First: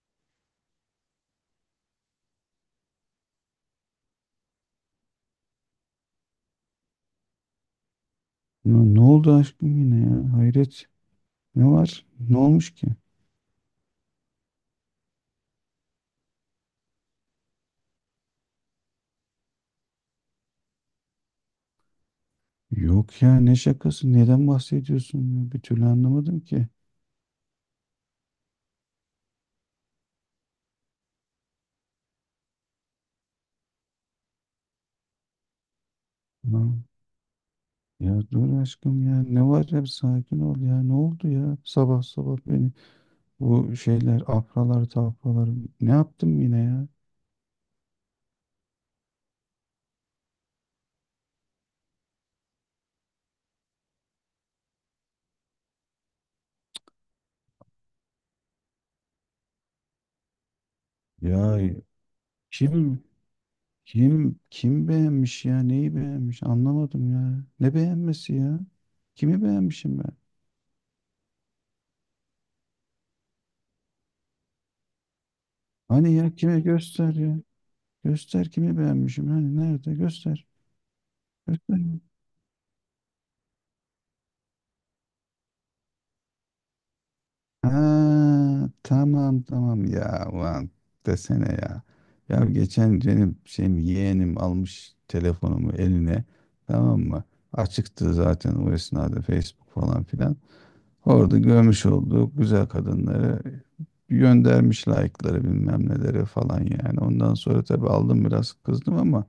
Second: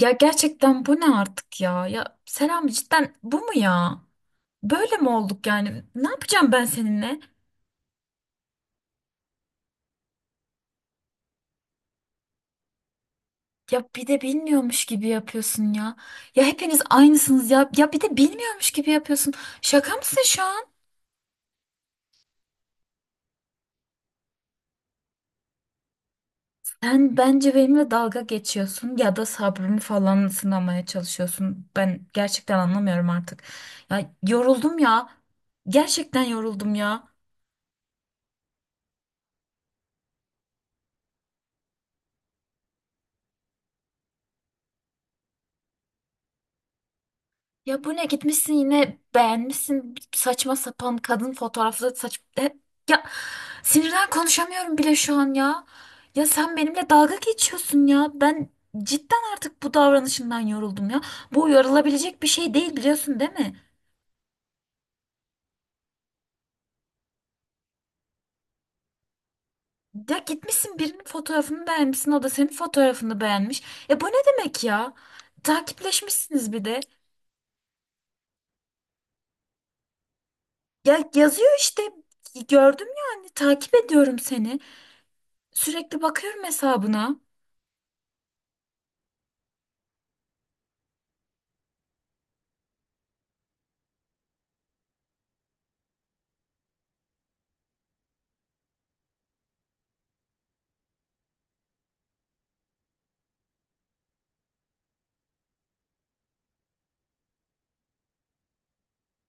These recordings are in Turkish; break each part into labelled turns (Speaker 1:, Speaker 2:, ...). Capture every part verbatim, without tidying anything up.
Speaker 1: Ya gerçekten bu ne artık ya? Ya selam cidden bu mu ya? Böyle mi olduk yani? Ne yapacağım ben seninle?
Speaker 2: Ne, ne oldu aşkım yine ya? Hayret. Ne var? Ne olmuş ki?
Speaker 1: Ya bir de bilmiyormuş gibi yapıyorsun ya. Ya hepiniz aynısınız ya. Ya bir de bilmiyormuş gibi yapıyorsun. Şaka mısın şu an?
Speaker 2: Yok ya ne şakası? Neden bahsediyorsun ya? Bir türlü anlamadım ki.
Speaker 1: Sen bence benimle dalga geçiyorsun ya da sabrımı falan sınamaya çalışıyorsun. Ben gerçekten anlamıyorum artık. Ya yoruldum ya. Gerçekten
Speaker 2: Ha,
Speaker 1: yoruldum ya.
Speaker 2: ya dur aşkım ya. Ne var ya? Bir sakin ol ya. Ne oldu ya? Sabah sabah beni bu şeyler afralar tafralar. Ne yaptım yine ya?
Speaker 1: Ya bu ne gitmişsin yine beğenmişsin saçma sapan kadın fotoğrafları saç E, ya sinirden konuşamıyorum bile şu an ya. Ya sen benimle dalga geçiyorsun ya. Ben cidden artık bu davranışından yoruldum ya. Bu
Speaker 2: Ya
Speaker 1: yorulabilecek bir şey değil
Speaker 2: kim
Speaker 1: biliyorsun değil mi?
Speaker 2: kim kim beğenmiş ya? Neyi beğenmiş? Anlamadım ya. Ne beğenmesi ya? Kimi beğenmişim ben?
Speaker 1: Ya gitmişsin birinin fotoğrafını beğenmişsin o da senin fotoğrafını beğenmiş. E bu ne demek ya?
Speaker 2: Hani ya
Speaker 1: Takipleşmişsiniz
Speaker 2: kime
Speaker 1: bir de.
Speaker 2: göster ya? Göster kimi beğenmişim. Hani nerede? Göster.
Speaker 1: Ya yazıyor işte
Speaker 2: Göster.
Speaker 1: gördüm yani takip ediyorum seni. Sürekli bakıyorum hesabına.
Speaker 2: Ha, tamam tamam ya. Ulan desene ya. Ya geçen benim şeyim yeğenim almış telefonumu eline. Tamam mı? Açıktı zaten o esnada Facebook falan filan. Orada görmüş olduğu güzel kadınları göndermiş like'ları bilmem neleri falan yani. Ondan sonra tabii aldım biraz kızdım ama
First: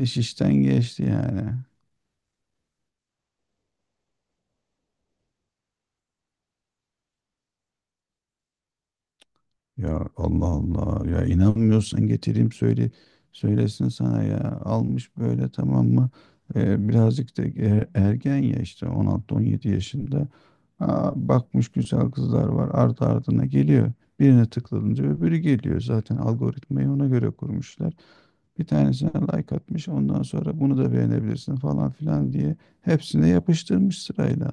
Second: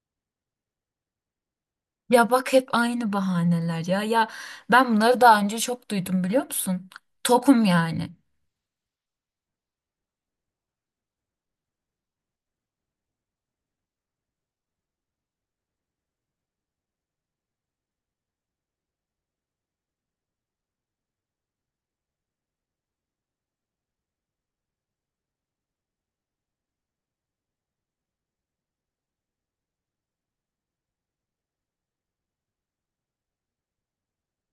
Speaker 2: iş işten geçti yani.
Speaker 1: Ya bak hep aynı bahaneler ya. Ya ben bunları daha önce çok duydum biliyor musun? Tokum yani.
Speaker 2: Ya Allah Allah ya inanmıyorsan getireyim söyle söylesin sana ya almış böyle tamam mı. Ee, birazcık da e- ergen ya işte on altı on yedi yaşında. Aa, bakmış güzel kızlar var ardı ardına geliyor, birine tıklanınca öbürü geliyor, zaten algoritmayı ona göre kurmuşlar. Bir tanesine like atmış, ondan sonra bunu da beğenebilirsin falan filan diye hepsine yapıştırmış sırayla.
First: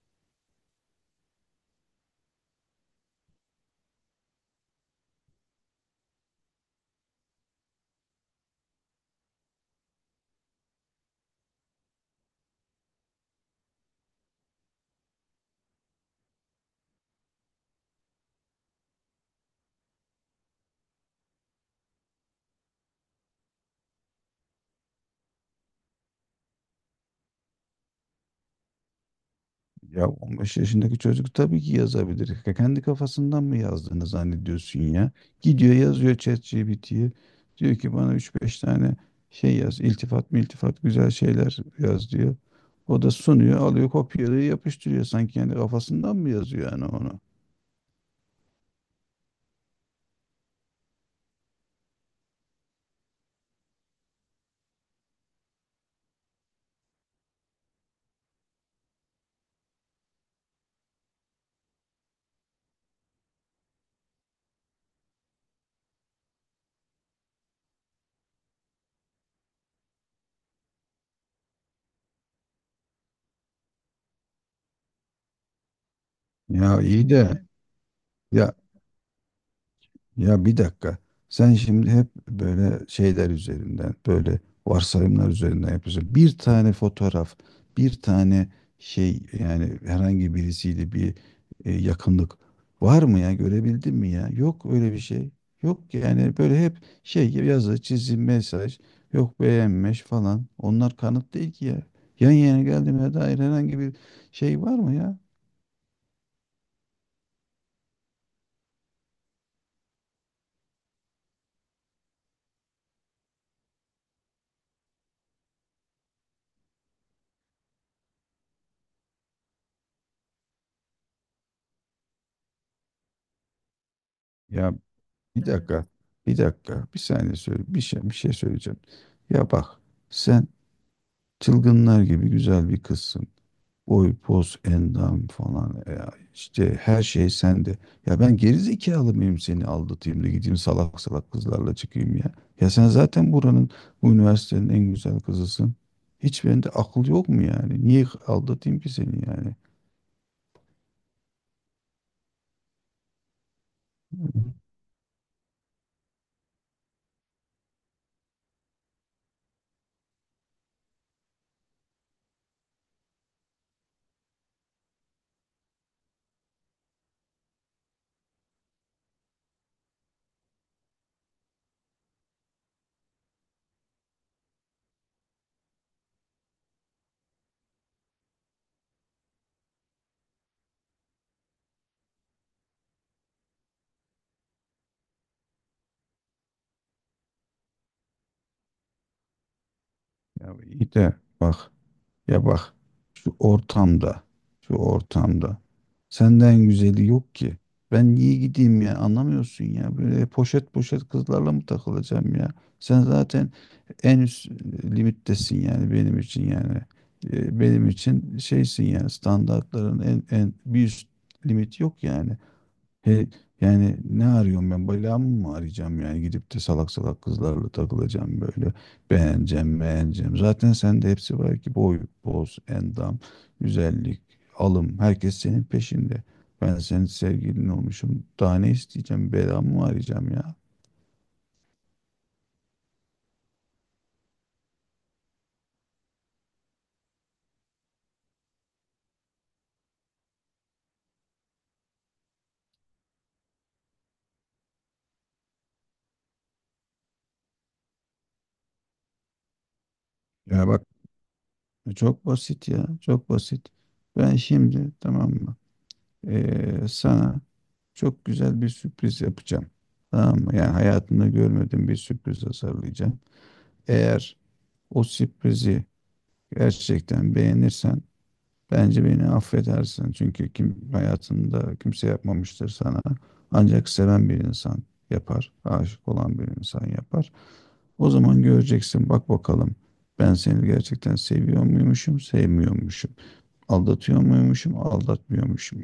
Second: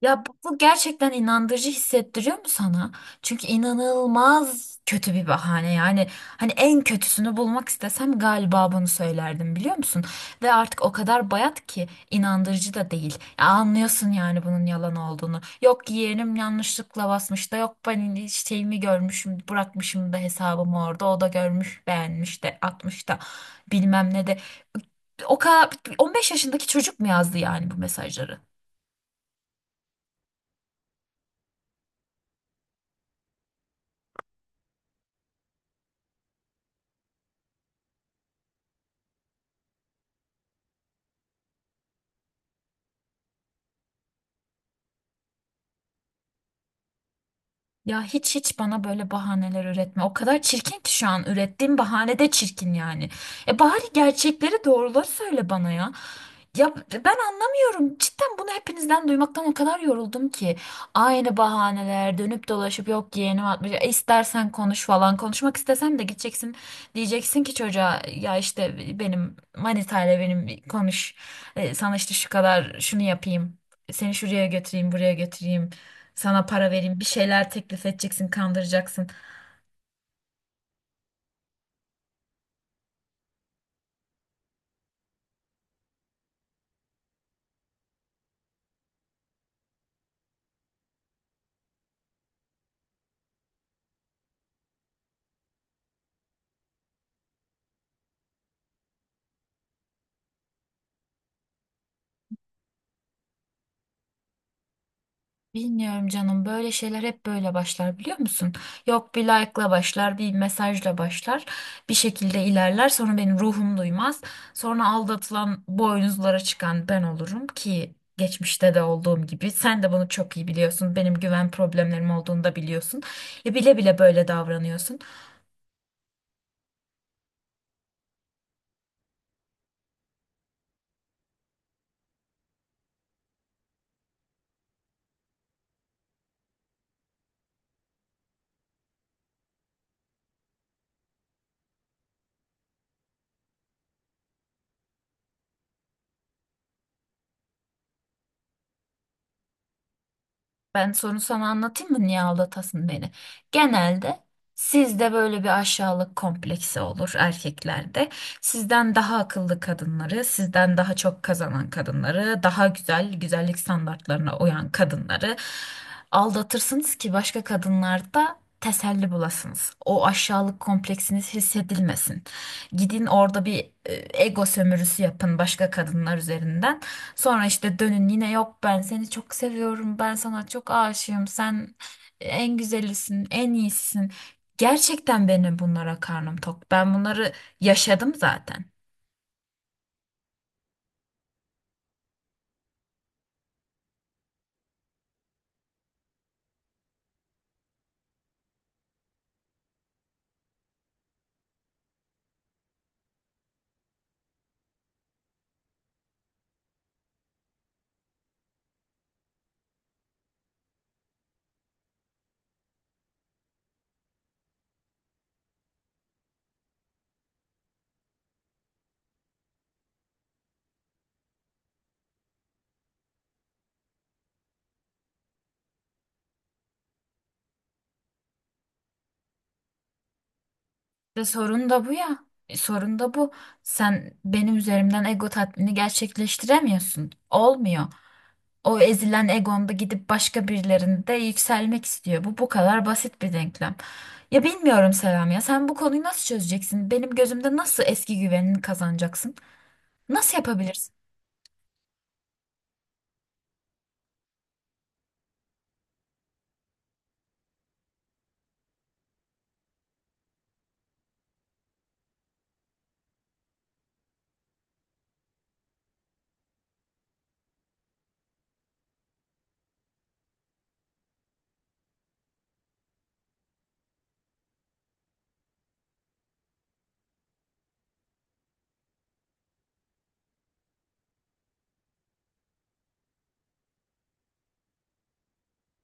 Speaker 1: Ya bu, bu gerçekten inandırıcı hissettiriyor mu sana? Çünkü inanılmaz kötü bir bahane yani, hani en kötüsünü bulmak istesem galiba bunu söylerdim biliyor musun? Ve artık o kadar bayat ki inandırıcı da değil. Ya anlıyorsun yani bunun yalan olduğunu. Yok yeğenim yanlışlıkla basmış da, yok ben şeyimi görmüşüm bırakmışım da hesabımı orada o da görmüş beğenmiş de atmış da bilmem ne de. O kadar on beş yaşındaki çocuk mu yazdı yani bu mesajları?
Speaker 2: Ya on beş yaşındaki çocuk tabii ki yazabilir. Ka- Kendi kafasından mı yazdığını zannediyorsun ya? Gidiyor yazıyor ChatGPT'ye. Diyor ki bana üç beş tane şey yaz. İltifat mı iltifat, güzel şeyler yaz diyor. O da sunuyor, alıyor, kopyalıyor, yapıştırıyor. Sanki kendi kafasından mı yazıyor yani onu?
Speaker 1: Ya hiç hiç bana böyle bahaneler üretme. O kadar çirkin ki şu an ürettiğim bahane de çirkin yani. E bari gerçekleri doğruları söyle bana ya. Ya ben anlamıyorum. Cidden bunu hepinizden duymaktan o kadar yoruldum ki. Aynı bahaneler dönüp dolaşıp yok yeğenim atmış. E istersen konuş falan. Konuşmak istesen de gideceksin. Diyeceksin ki çocuğa ya işte benim manitayla benim konuş. E, sana işte şu kadar şunu yapayım. Seni şuraya götüreyim, buraya götüreyim. Sana para
Speaker 2: Ya
Speaker 1: vereyim, bir
Speaker 2: iyi de
Speaker 1: şeyler teklif edeceksin,
Speaker 2: ya.
Speaker 1: kandıracaksın.
Speaker 2: Ya bir dakika. Sen şimdi hep böyle şeyler üzerinden, böyle varsayımlar üzerinden yapıyorsun. Bir tane fotoğraf, bir tane şey, yani herhangi birisiyle bir e, yakınlık var mı ya? Görebildin mi ya? Yok öyle bir şey. Yok yani, böyle hep şey gibi yazı, çizim, mesaj, yok beğenmiş falan. Onlar kanıt değil ki ya. Yan yana geldiğime dair herhangi bir şey var mı ya?
Speaker 1: Bilmiyorum canım, böyle şeyler hep böyle başlar biliyor musun? Yok, bir like'la başlar, bir mesajla başlar. Bir şekilde ilerler, sonra benim ruhum duymaz. Sonra aldatılan, boynuzlara çıkan ben olurum ki geçmişte de olduğum gibi. Sen de bunu çok iyi biliyorsun. Benim güven problemlerim olduğunu da biliyorsun. E bile bile böyle
Speaker 2: Ya
Speaker 1: davranıyorsun.
Speaker 2: bir dakika. Bir dakika. Bir saniye söyle. Bir şey, bir şey söyleyeceğim. Ya bak. Sen çılgınlar gibi güzel bir kızsın. Boy, poz, endam falan. Ya işte her şey sende. Ya ben gerizekalı mıyım seni aldatayım da gideyim salak salak kızlarla çıkayım ya? Ya sen zaten buranın, bu üniversitenin en güzel kızısın. Hiç bende akıl yok mu yani? Niye aldatayım ki seni yani?
Speaker 1: Ben sorunu sana anlatayım mı? Niye aldatasın beni? Genelde sizde böyle bir aşağılık kompleksi olur erkeklerde. Sizden daha akıllı kadınları, sizden daha çok kazanan kadınları, daha güzel güzellik standartlarına uyan kadınları aldatırsınız ki başka kadınlarda teselli bulasınız. O aşağılık kompleksiniz hissedilmesin. Gidin orada bir e, ego sömürüsü yapın başka kadınlar üzerinden. Sonra işte dönün yine, yok ben seni çok seviyorum, ben sana çok aşığım, sen en güzelisin en iyisisin. Gerçekten benim bunlara karnım tok. Ben bunları yaşadım zaten.
Speaker 2: Ya iyi de bak. Ya bak, şu ortamda, şu ortamda senden güzeli yok ki. Ben niye gideyim ya, anlamıyorsun ya. Böyle poşet poşet kızlarla mı takılacağım ya? Sen zaten en üst e, limittesin yani, benim için yani. E, Benim için şeysin yani, standartların en, en bir üst limit yok yani. He, yani ne arıyorum ben? Belamı mı arayacağım yani? Gidip de salak salak kızlarla takılacağım böyle. Beğeneceğim, beğeneceğim. Zaten sende hepsi var ki; boy, boz, endam, güzellik, alım. Herkes senin peşinde. Ben senin sevgilin olmuşum. Daha ne isteyeceğim? Belamı mı arayacağım ya?
Speaker 1: Ve sorun da bu ya. E, sorun da bu. Sen benim üzerimden ego tatmini gerçekleştiremiyorsun. Olmuyor. O ezilen egonda gidip başka birilerinde yükselmek istiyor. Bu bu kadar basit bir denklem. Ya bilmiyorum Selam, ya sen bu konuyu nasıl çözeceksin? Benim gözümde nasıl eski güvenini kazanacaksın? Nasıl
Speaker 2: Ya bak,
Speaker 1: yapabilirsin?
Speaker 2: çok basit ya, çok basit. Ben şimdi, tamam mı, eee, sana çok güzel bir sürpriz yapacağım. Tamam mı? Yani hayatımda görmediğim bir sürpriz hazırlayacağım. Eğer o sürprizi gerçekten beğenirsen bence beni affedersin. Çünkü kim hayatında kimse yapmamıştır sana. Ancak seven bir insan yapar. Aşık olan bir insan yapar. O zaman göreceksin bak bakalım. Ben seni gerçekten seviyor muymuşum, sevmiyormuşum. Aldatıyor muymuşum, aldatmıyormuşum.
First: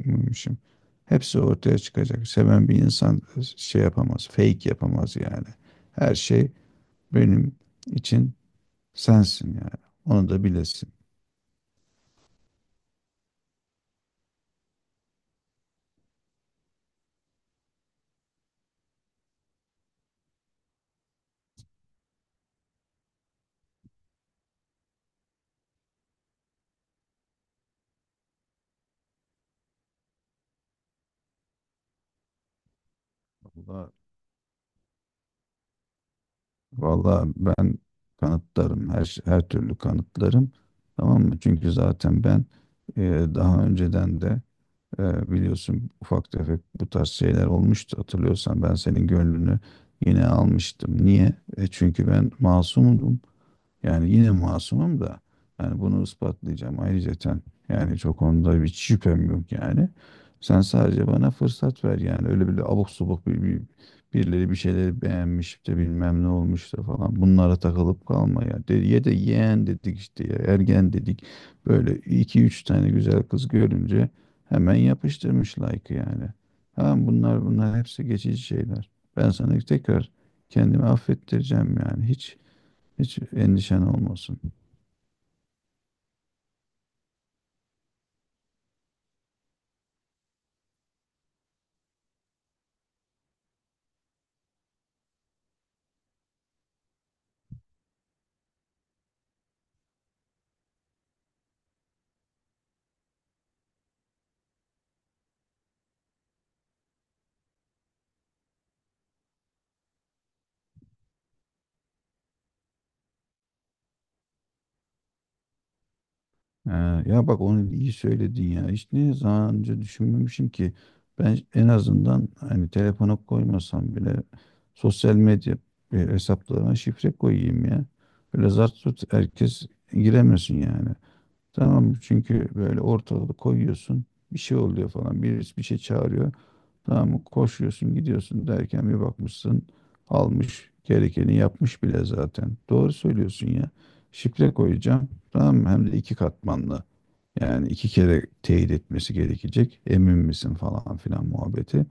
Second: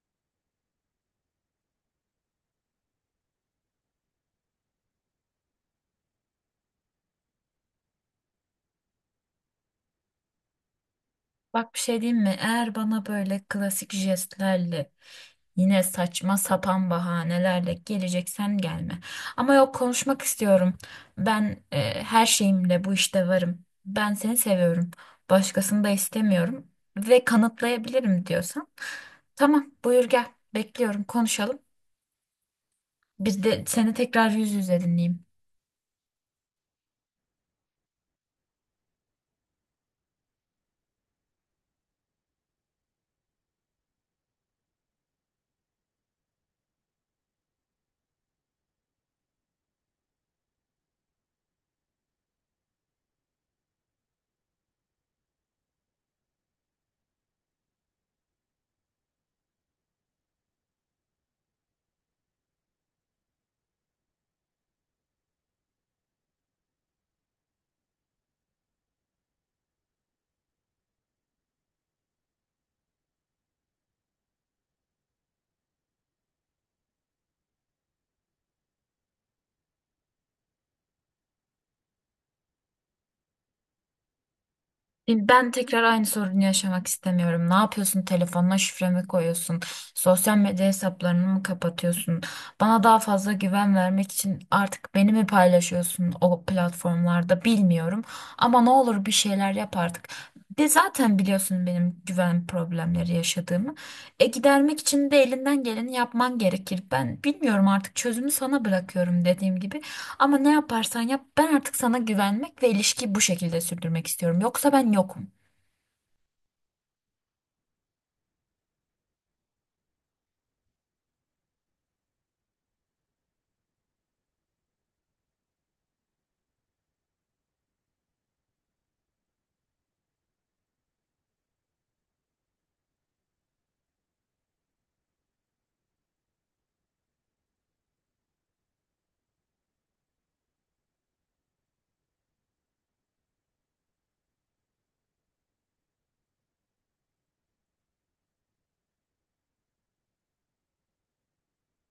Speaker 2: Hepsi ortaya çıkacak. Seven bir insan şey yapamaz, fake yapamaz yani. Her şey benim için sensin yani. Onu da bilesin.
Speaker 1: Bak bir şey diyeyim mi? Eğer bana böyle klasik jestlerle yine saçma sapan bahanelerle geleceksen gelme. Ama yok, konuşmak istiyorum. Ben e, her şeyimle bu işte varım. Ben seni seviyorum. Başkasını da istemiyorum ve kanıtlayabilirim diyorsan. Tamam, buyur gel. Bekliyorum, konuşalım. Biz de
Speaker 2: Valla
Speaker 1: seni tekrar yüz yüze dinleyeyim.
Speaker 2: valla ben kanıtlarım, her her türlü kanıtlarım, tamam mı? Çünkü zaten ben, e, daha önceden de e, biliyorsun, ufak tefek bu tarz şeyler olmuştu, hatırlıyorsan ben senin gönlünü yine almıştım. Niye? E, çünkü ben masumum. Yani yine masumum da, yani bunu ispatlayacağım ayrıyeten. Yani çok onda bir şüphem yok yani. Sen sadece bana fırsat ver yani. Öyle böyle abuk subuk bir, bir- birileri bir şeyleri beğenmiş de, bilmem ne olmuş da falan. Bunlara takılıp kalma ya. De, ye de yeğen dedik işte ya, ergen dedik. Böyle iki üç tane güzel kız görünce hemen yapıştırmış like'ı yani. Tamam, bunlar bunlar hepsi geçici şeyler. Ben sana tekrar kendimi affettireceğim yani. Hiç hiç endişen olmasın.
Speaker 1: E, ben tekrar aynı sorunu yaşamak istemiyorum. Ne yapıyorsun? Telefonuna şifre mi koyuyorsun? Sosyal medya hesaplarını mı kapatıyorsun? Bana daha fazla güven vermek için artık beni mi paylaşıyorsun o platformlarda, bilmiyorum. Ama ne olur bir şeyler yap artık. De zaten biliyorsun benim güven problemleri yaşadığımı. E gidermek için de elinden geleni yapman gerekir. Ben bilmiyorum artık, çözümü sana bırakıyorum dediğim gibi. Ama ne yaparsan yap, ben artık sana güvenmek ve ilişkiyi bu şekilde sürdürmek istiyorum. Yoksa ben yokum.
Speaker 2: Ee, Ya bak, onu iyi söyledin ya. Hiç ne zaman önce düşünmemişim ki. Ben en azından hani telefona koymasam bile sosyal medya e, hesaplarına şifre koyayım ya. Böyle zart tut herkes giremesin yani. Tamam mı? Çünkü böyle ortalığı koyuyorsun. Bir şey oluyor falan. Birisi bir şey çağırıyor. Tamam mı? Koşuyorsun gidiyorsun, derken bir bakmışsın almış gerekeni yapmış bile zaten. Doğru söylüyorsun ya. Şifre koyacağım. Tamam mı? Hem de iki katmanlı. Yani iki kere teyit etmesi gerekecek. Emin misin falan filan muhabbeti.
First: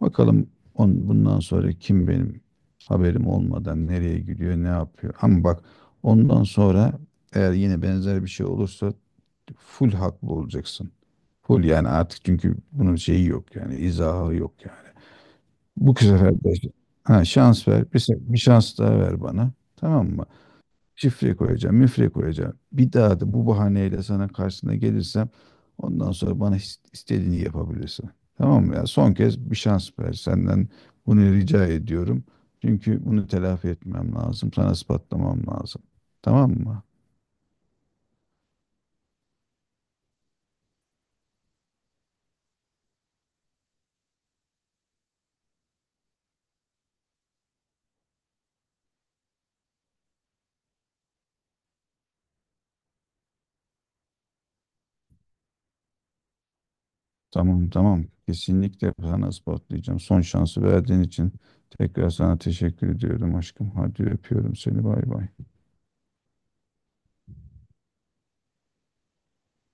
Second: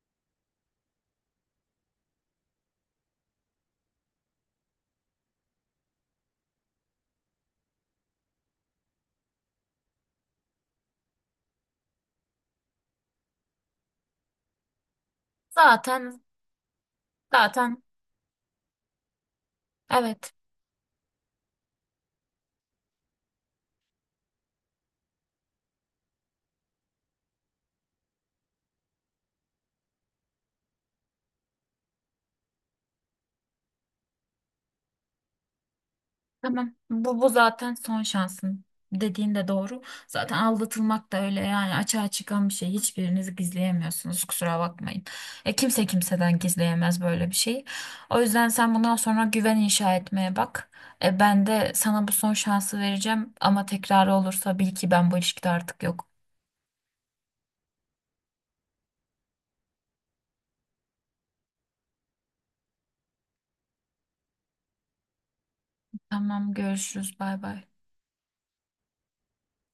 Speaker 2: Bakalım, on, bundan sonra kim benim haberim olmadan nereye gidiyor, ne yapıyor. Ama bak, ondan sonra eğer yine benzer bir şey olursa full haklı olacaksın. Full yani artık, çünkü bunun şeyi yok yani, izahı yok yani. Bu
Speaker 1: Zaten
Speaker 2: sefer de, ha, şans
Speaker 1: zaten
Speaker 2: ver. Bir, se- bir şans daha ver bana. Tamam mı?
Speaker 1: evet,
Speaker 2: Şifre koyacağım, müfre koyacağım. Bir daha da bu bahaneyle sana karşısına gelirsem ondan sonra bana is- istediğini yapabilirsin. Tamam mı ya? Son kez bir şans ver. Senden bunu rica ediyorum. Çünkü bunu telafi etmem lazım. Sana ispatlamam lazım. Tamam
Speaker 1: tamam,
Speaker 2: mı?
Speaker 1: bu, bu zaten son şansın dediğin de doğru. Zaten aldatılmak da öyle yani, açığa çıkan bir şey. Hiçbiriniz gizleyemiyorsunuz kusura bakmayın. E, kimse kimseden gizleyemez böyle bir şeyi. O yüzden sen bundan sonra güven inşa etmeye bak. E, ben de sana bu son şansı vereceğim ama tekrar olursa bil ki ben bu ilişkide artık yok.
Speaker 2: Tamam tamam. Kesinlikle sana ispatlayacağım. Son şansı verdiğin için tekrar sana teşekkür ediyorum aşkım. Hadi öpüyorum seni. Bay bay.
Speaker 1: Tamam görüşürüz bay bay.